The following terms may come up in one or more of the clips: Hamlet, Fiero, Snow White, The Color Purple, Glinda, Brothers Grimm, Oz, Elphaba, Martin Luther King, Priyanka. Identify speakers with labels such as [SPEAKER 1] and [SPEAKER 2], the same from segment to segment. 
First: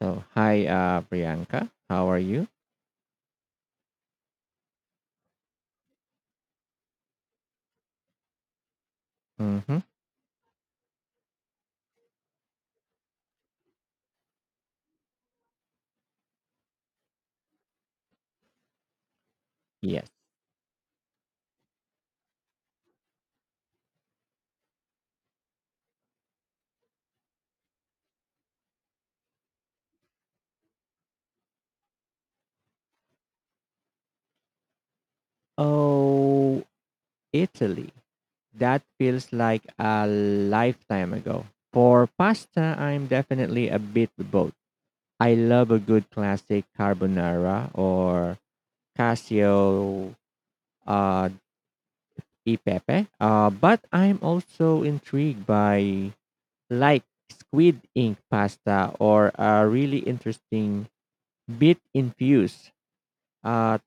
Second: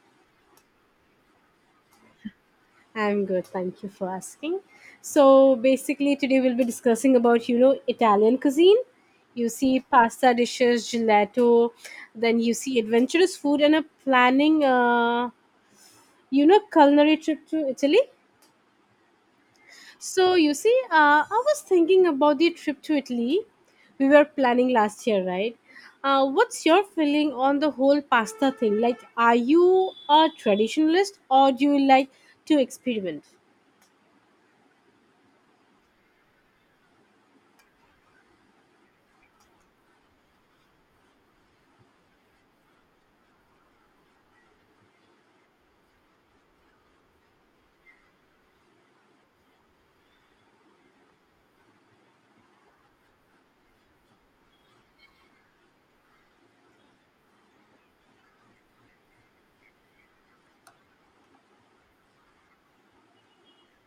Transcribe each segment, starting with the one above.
[SPEAKER 1] So, hi, Priyanka. How are you?
[SPEAKER 2] I'm good. Thank you for asking. So basically, today we'll be discussing about Italian cuisine. You
[SPEAKER 1] Mm-hmm.
[SPEAKER 2] see pasta dishes, gelato, then you see adventurous food and a planning. Culinary trip to Italy.
[SPEAKER 1] Yes.
[SPEAKER 2] So you see, I was thinking about the trip to Italy. We were planning last year, right? What's your feeling on the whole pasta thing? Like, are you a traditionalist or do you like to experiment?
[SPEAKER 1] Oh, Italy. That feels like a lifetime ago. For pasta, I'm definitely a bit both. I love a good classic carbonara or casio uh, e pepe, but I'm also intrigued by like squid ink pasta or a really interesting bit infused uh,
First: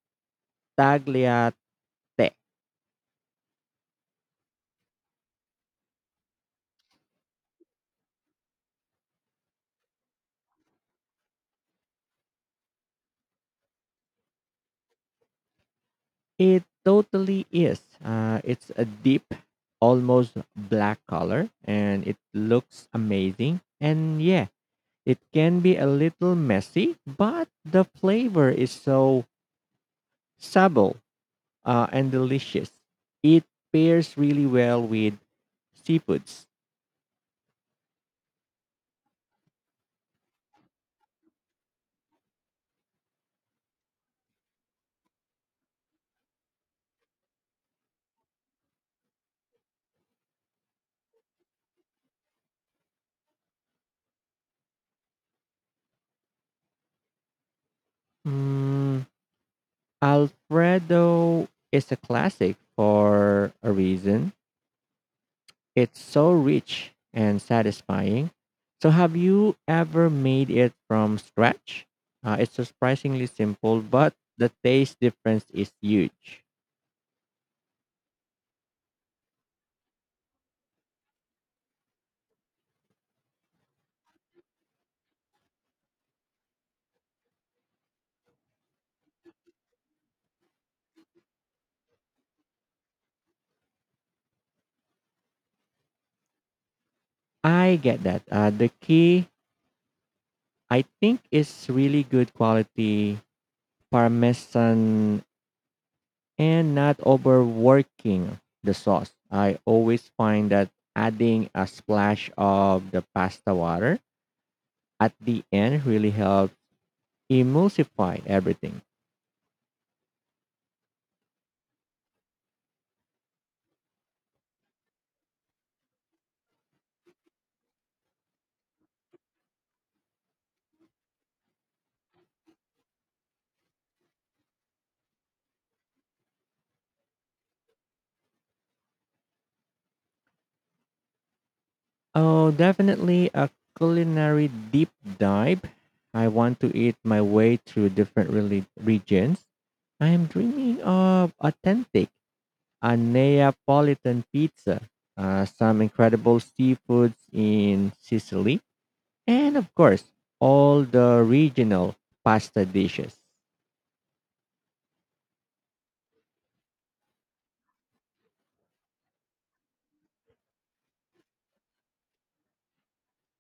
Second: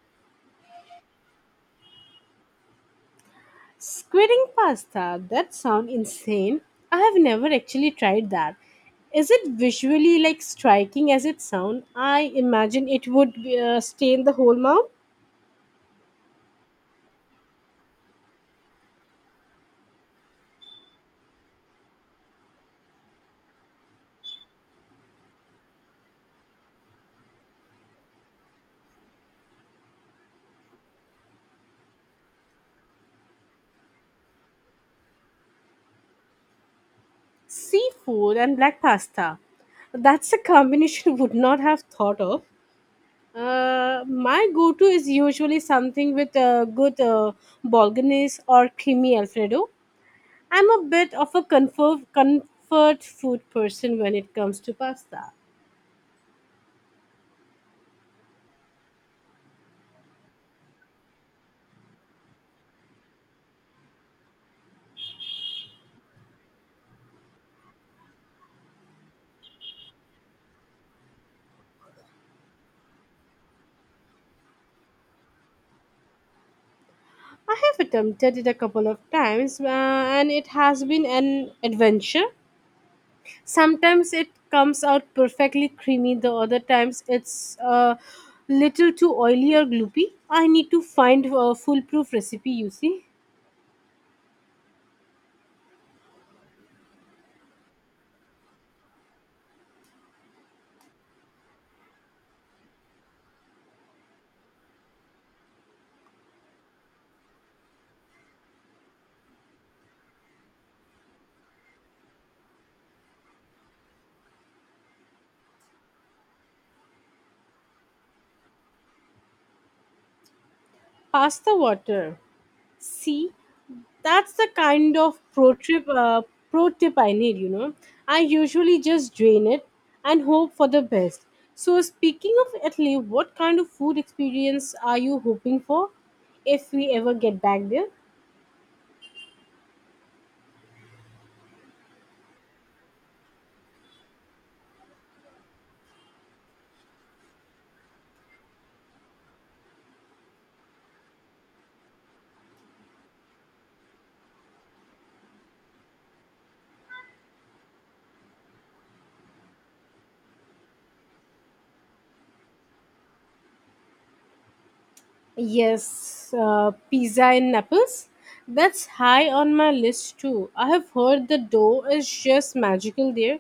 [SPEAKER 1] tagliatelle.
[SPEAKER 2] Squidding pasta, that sounds insane. I have never actually tried that. Is it visually like striking as it sounds? I imagine it would stain the whole mouth.
[SPEAKER 1] It totally is. It's a deep, almost black color, and it looks amazing. And yeah, it can be a little messy, but the flavor is so subtle and delicious. It pairs really well with seafoods.
[SPEAKER 2] Seafood and black pasta. That's a combination I would not have thought of. My go-to is usually something with a good bolognese or creamy alfredo. I'm a bit of a comfort food person when it comes to pasta.
[SPEAKER 1] Mm, Alfredo is a classic for a reason. It's so rich and satisfying. So, have you ever made it from scratch? It's surprisingly simple, but the taste difference is huge.
[SPEAKER 2] I have attempted it a couple of times, and it has been an adventure. Sometimes it comes out perfectly creamy, the other times it's a little too oily or gloopy. I need to find a foolproof recipe, you see.
[SPEAKER 1] I get that. The key, I think, is really good quality parmesan and not overworking the sauce. I always find that adding a splash of the pasta water at the end really helps emulsify everything.
[SPEAKER 2] Pasta water. See, that's the kind of pro tip I need. I usually just drain it and hope for the best. So speaking of Italy, what kind of food experience are you hoping for if we ever get back there?
[SPEAKER 1] Oh, definitely a culinary deep dive. I want to eat my way through regions. I am dreaming of authentic a Neapolitan pizza, some incredible seafoods in Sicily, and of course, all the regional pasta dishes.
[SPEAKER 2] Yes, pizza in Naples, that's high on my list too. I have heard the dough is just magical there,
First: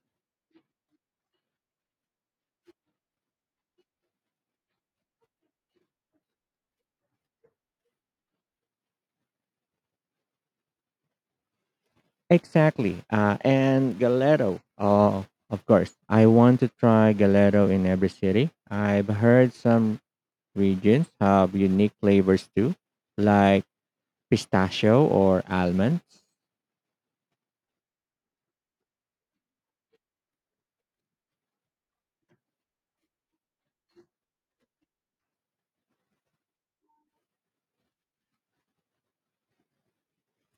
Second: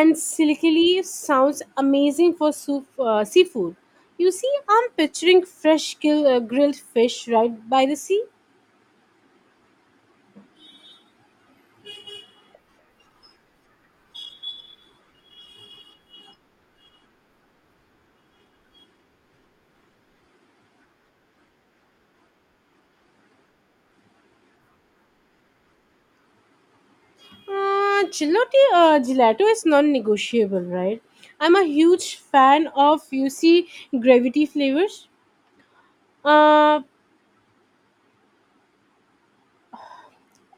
[SPEAKER 2] and silkily sounds amazing for soup, seafood. You see, I'm picturing grilled fish right by the sea.
[SPEAKER 1] Exactly. And Galero. Oh, of course. I want to try Galero in every city. I've heard some regions have unique flavors too, like pistachio or almonds.
[SPEAKER 2] Gelato is non-negotiable, right? I'm a huge fan of gravity flavors. Uh,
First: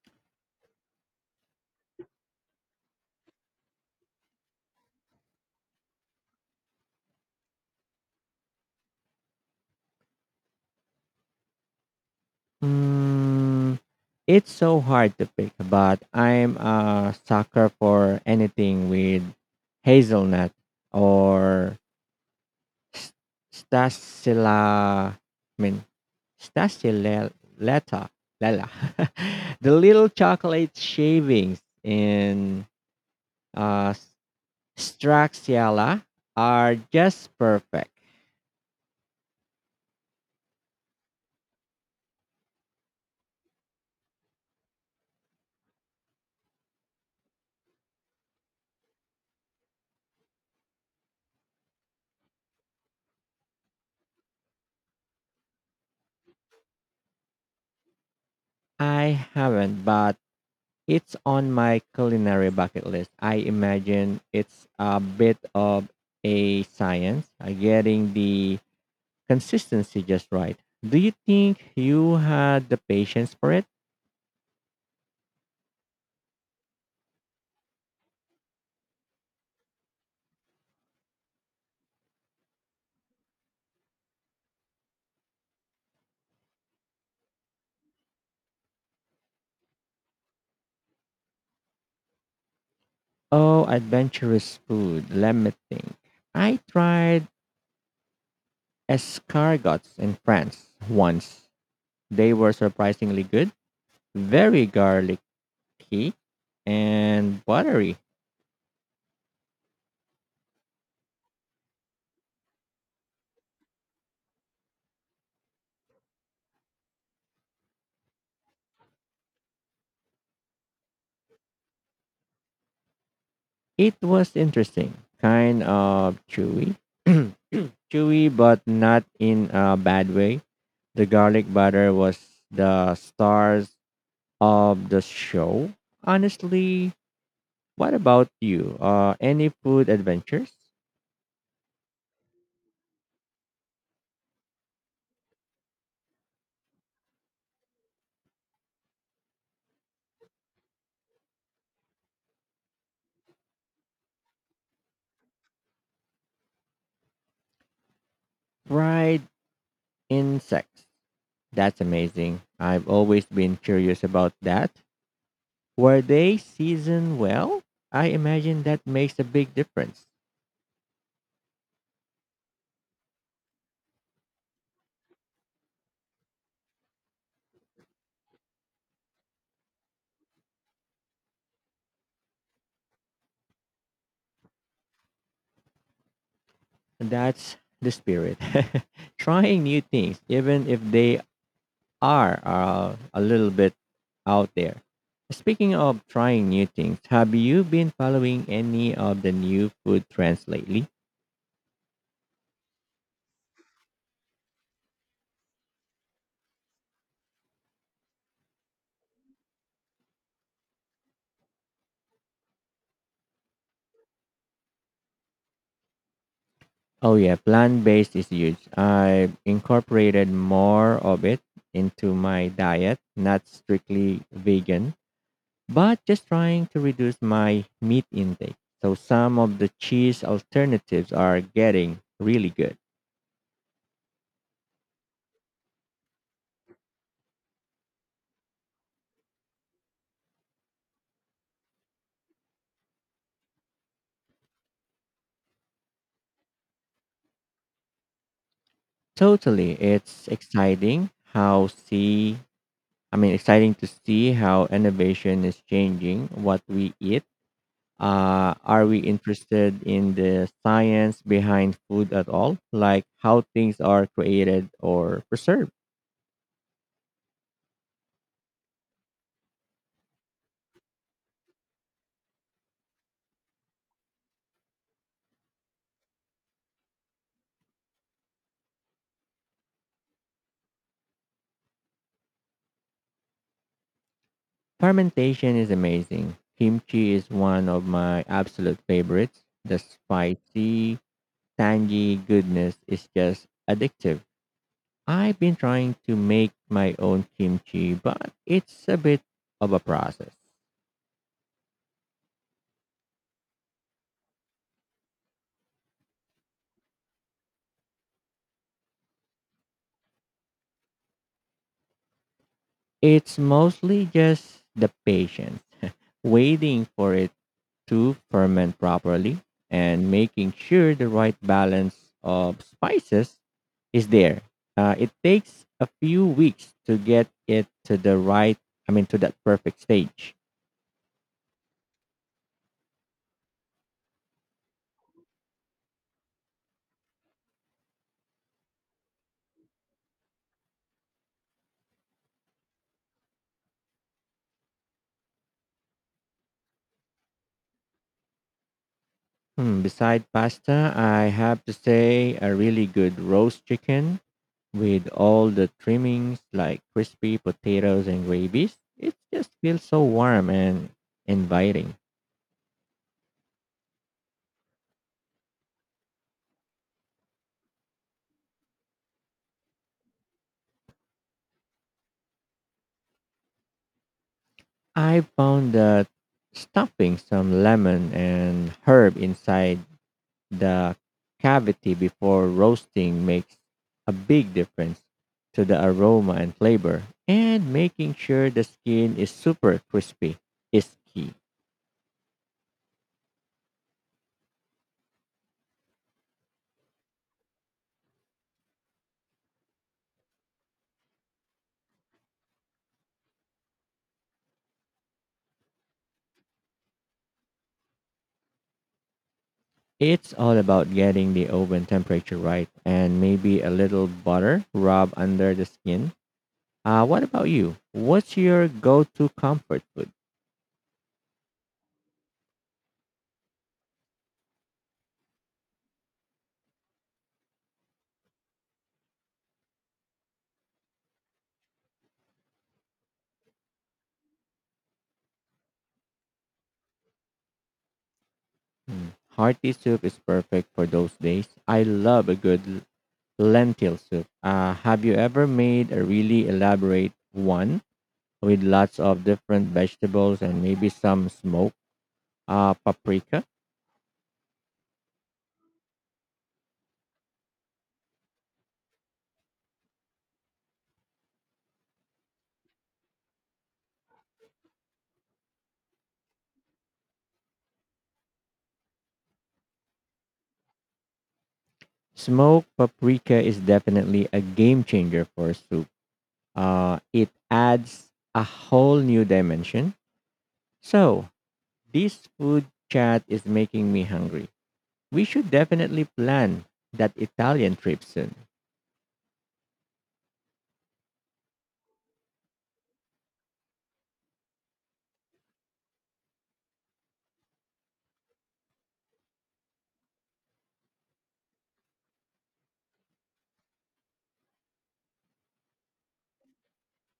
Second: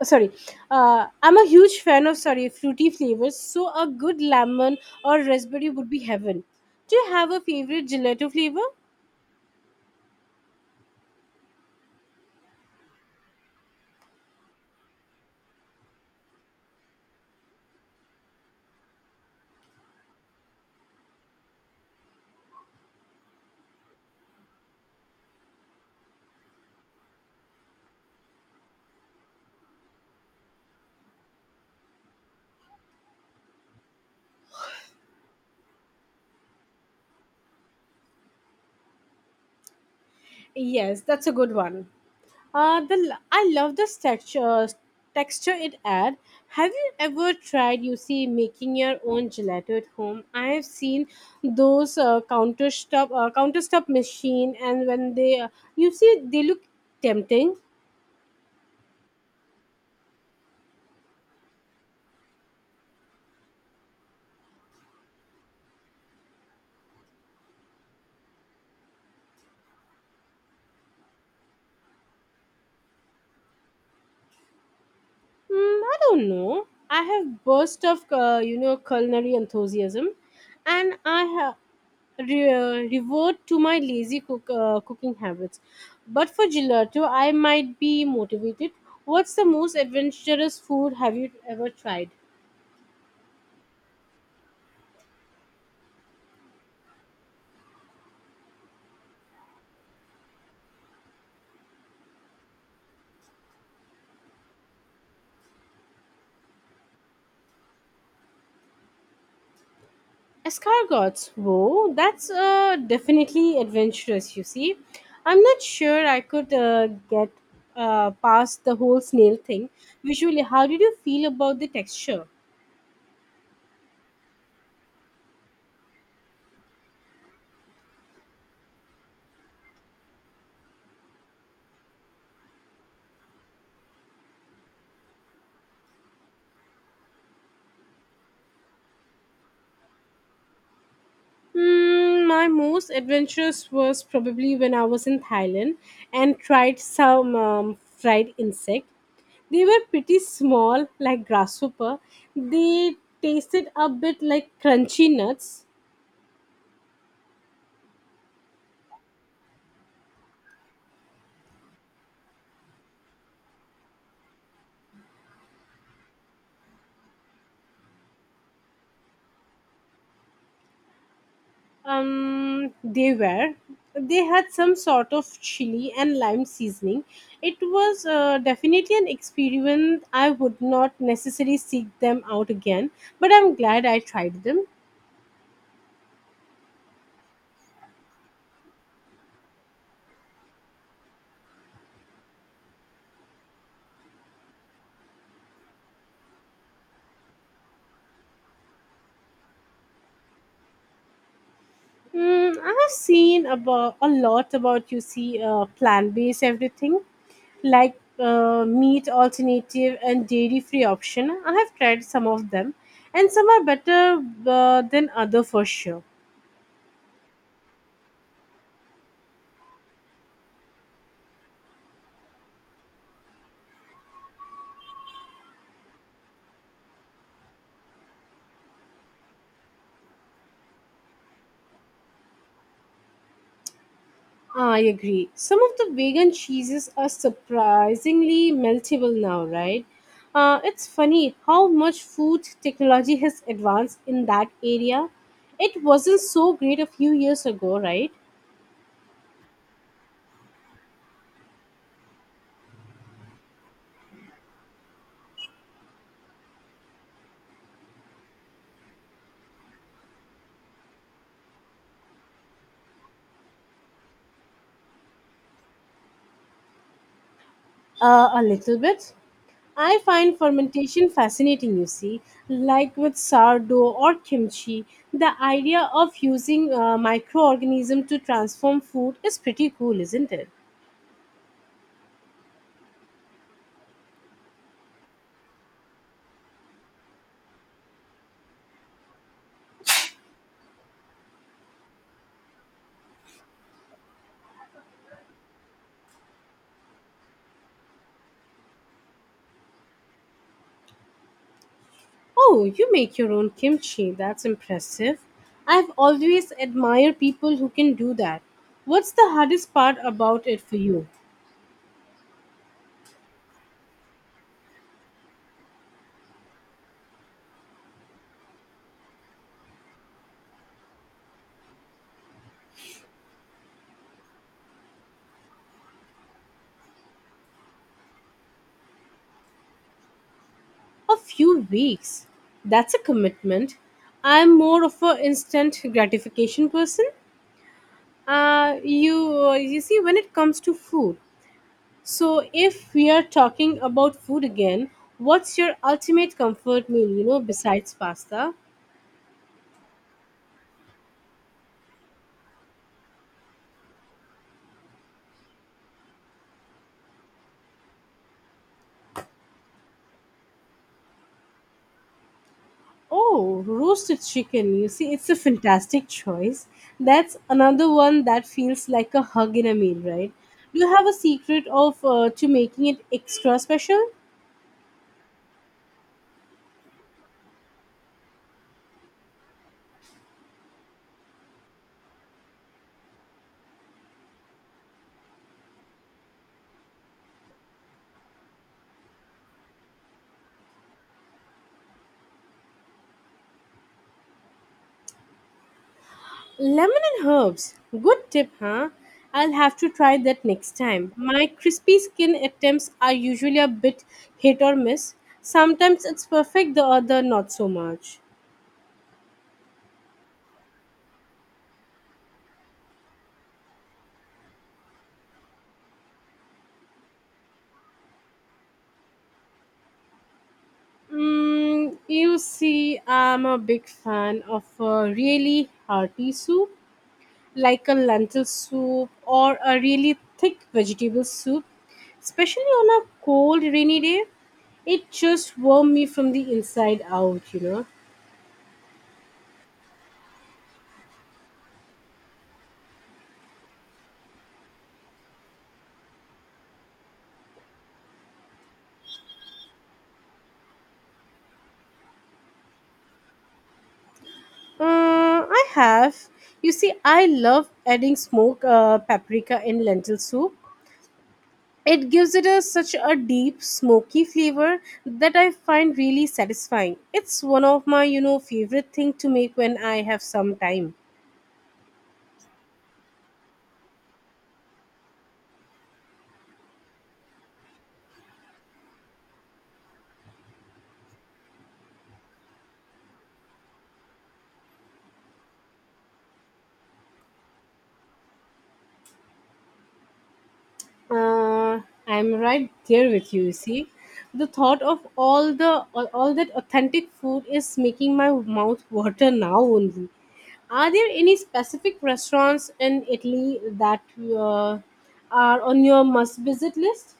[SPEAKER 2] sorry, I'm a huge fan of sorry fruity flavors. So a good lemon or raspberry would be heaven. Do you have a favorite gelato flavor?
[SPEAKER 1] Mm, it's so hard to pick, but I'm a sucker for anything with hazelnut or s- stasila. I mean, stasileta. Lala. the little chocolate shavings in uh, Straxiala are just perfect.
[SPEAKER 2] Yes, that's a good one. I love the texture it add. Have you ever tried making your own gelato at home? I have seen those counter stop machine and when they you see they look tempting.
[SPEAKER 1] I haven't, but it's on my culinary bucket list. I imagine it's a bit of a science, getting the consistency just right. Do you think you had the patience for it?
[SPEAKER 2] Mm, I don't know. I have burst of culinary enthusiasm, and I have revert to my lazy cook cooking habits. But for gelato, I might be motivated. What's the most adventurous food have you ever tried?
[SPEAKER 1] Oh, adventurous food. Let me think. I tried escargots in France once. They were surprisingly good, very garlicky and buttery.
[SPEAKER 2] Escargots. Whoa, that's definitely adventurous. You see, I'm not sure I could get past the whole snail thing. Visually, how did you feel about the texture?
[SPEAKER 1] It was interesting, kind of chewy, chewy, but not in a bad way. The garlic butter was the stars of the show. Honestly, what about you? Any food adventures?
[SPEAKER 2] Hmm, my most adventurous was probably when I was in Thailand and tried some fried insect. They were pretty small, like grasshopper. They tasted a bit like crunchy nuts.
[SPEAKER 1] Fried insects. That's amazing. I've always been curious about that. Were they seasoned well? I imagine that makes a big difference.
[SPEAKER 2] They were. They had some sort of chili and lime seasoning. It was definitely an experiment. I would not necessarily seek them out again, but I'm glad I tried them.
[SPEAKER 1] That's the spirit. Trying new things, even if they are a little bit out there. Speaking of trying new things, have you been following any of the new food trends lately?
[SPEAKER 2] Mm, I have seen about a lot about plant based everything, like meat alternative and dairy free option. I have tried some of them and some are better than other for sure.
[SPEAKER 1] Oh, yeah, plant based is huge. I incorporated more of it into my diet, not strictly vegan, but just trying to reduce my meat intake. So, some of the cheese alternatives are getting really good.
[SPEAKER 2] I agree. Some of the vegan cheeses are surprisingly meltable now, right? It's funny how much food technology has advanced in that area. It wasn't so great a few years ago, right?
[SPEAKER 1] Totally. It's exciting how see I mean exciting to see how innovation is changing what we eat. Are we interested in the science behind food at all? Like how things are created or preserved?
[SPEAKER 2] A little bit. I find fermentation fascinating, you see, like with sourdough or kimchi. The idea of using microorganism to transform food is pretty cool, isn't it?
[SPEAKER 1] Fermentation is amazing. Kimchi is one of my absolute favorites. The spicy, tangy goodness is just addictive. I've been trying to make my own kimchi, but it's a bit of a process.
[SPEAKER 2] Oh, you make your own kimchi. That's impressive. I've always admired people who can do that. What's the hardest part about it for you?
[SPEAKER 1] It's mostly just the patience, waiting for it to ferment properly and making sure the right balance of spices is there. It takes a few weeks to get it to the right, I mean, to that perfect stage.
[SPEAKER 2] A few weeks. That's a commitment. I'm more of a instant gratification person. When it comes to food, so, if we are talking about food again, what's your ultimate comfort meal, besides pasta?
[SPEAKER 1] Hmm, beside pasta, I have to say a really good roast chicken with all the trimmings like crispy potatoes and gravies. It just feels so warm and inviting.
[SPEAKER 2] Oh, roasted chicken. You see, it's a fantastic choice. That's another one that feels like a hug in a meal, right? Do you have a secret of to making it extra special?
[SPEAKER 1] I found that stuffing some lemon and herb inside the cavity before roasting makes a big difference to the aroma and flavor. And making sure the skin is super crispy is key.
[SPEAKER 2] Lemon and herbs. Good tip, huh? I'll have to try that next time. My crispy skin attempts are usually a bit hit or miss. Sometimes it's perfect, the other not so much.
[SPEAKER 1] It's all about getting the oven temperature right and maybe a little butter rub under the skin. What about you? What's your go to comfort food?
[SPEAKER 2] Mm, you see, I'm a big fan of a really hearty soup, like a lentil soup or a really thick vegetable soup, especially on a cold, rainy day. It just warms me from the inside out,
[SPEAKER 1] Mm. Hearty soup is perfect for those days. I love a good lentil soup. Have you ever made a really elaborate one with lots of different vegetables and maybe some smoked paprika?
[SPEAKER 2] I have. You see, I love adding smoked paprika in lentil soup. It gives it a, such a deep smoky flavor that I find really satisfying. It's one of my, favorite thing to make when I have some time.
[SPEAKER 1] Smoked paprika is definitely a game changer for soup. It adds a whole new dimension. So, this food chat is making me hungry. We should definitely plan that Italian trip soon.
[SPEAKER 2] Uh, I'm right there with you. You see, the thought of all that authentic food is making my mouth water now only. Are there any specific restaurants in Italy that are on your must visit list?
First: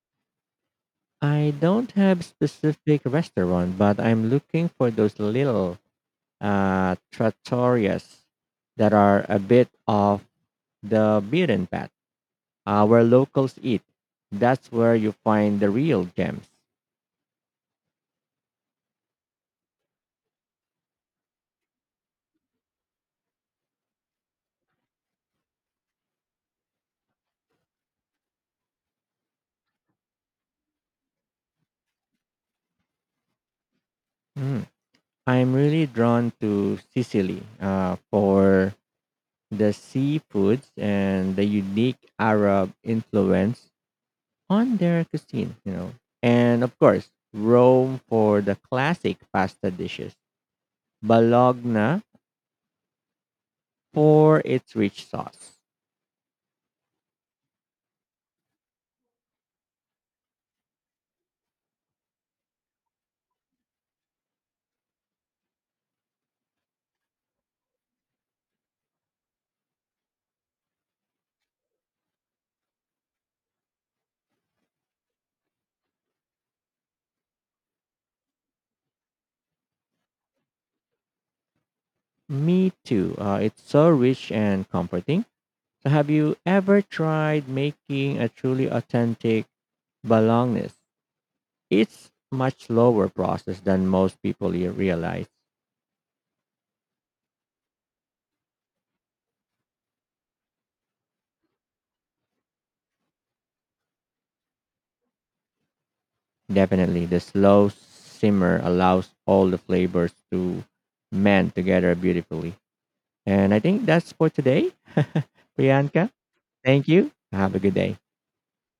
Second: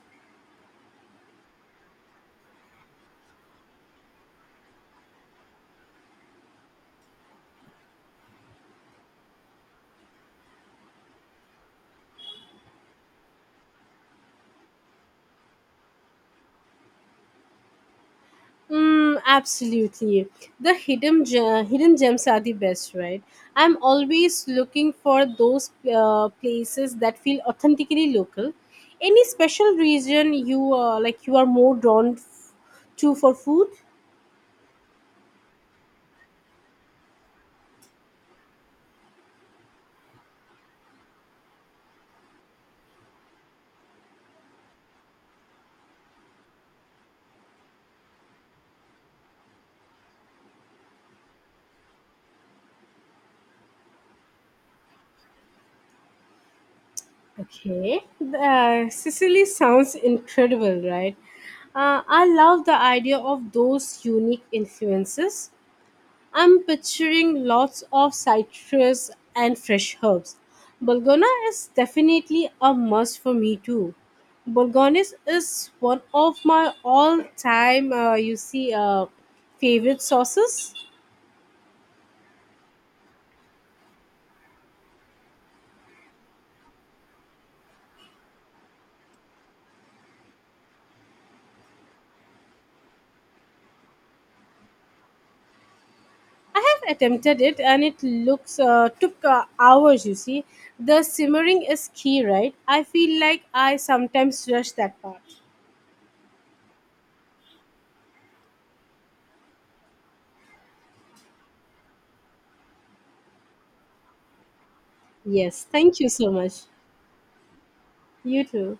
[SPEAKER 1] I don't have specific restaurant, but I'm looking for those little trattorias that are a bit off the beaten path, where locals eat. That's where you find the real gems.
[SPEAKER 2] Mm, absolutely. The hidden gems are the best, right? I'm always looking for those places that feel authentically local. Any special region you like you are more drawn to for food?
[SPEAKER 1] Mm. I'm really drawn to Sicily for the seafoods and the unique Arab influence on their cuisine, you know. And of course, Rome for the classic pasta dishes, Bologna for its rich sauce.
[SPEAKER 2] Okay. Sicily sounds incredible, right? I love the idea of those unique influences. I'm picturing lots of citrus and fresh herbs. Bulgona is definitely a must for me too. Bulgonis is one of my all-time, favorite sauces.
[SPEAKER 1] Me too. It's so rich and comforting. So, have you ever tried making a truly authentic Bolognese? It's much slower process than most people realize.
[SPEAKER 2] I have attempted it, and it looks took hours. You see, the simmering is key, right? I feel like I sometimes rush that part.
[SPEAKER 1] Definitely, the slow simmer allows all the flavors to mend together beautifully. And I think that's for today.
[SPEAKER 2] Yes, thank you
[SPEAKER 1] Priyanka,
[SPEAKER 2] so much.
[SPEAKER 1] thank you. Have a good day.
[SPEAKER 2] You too.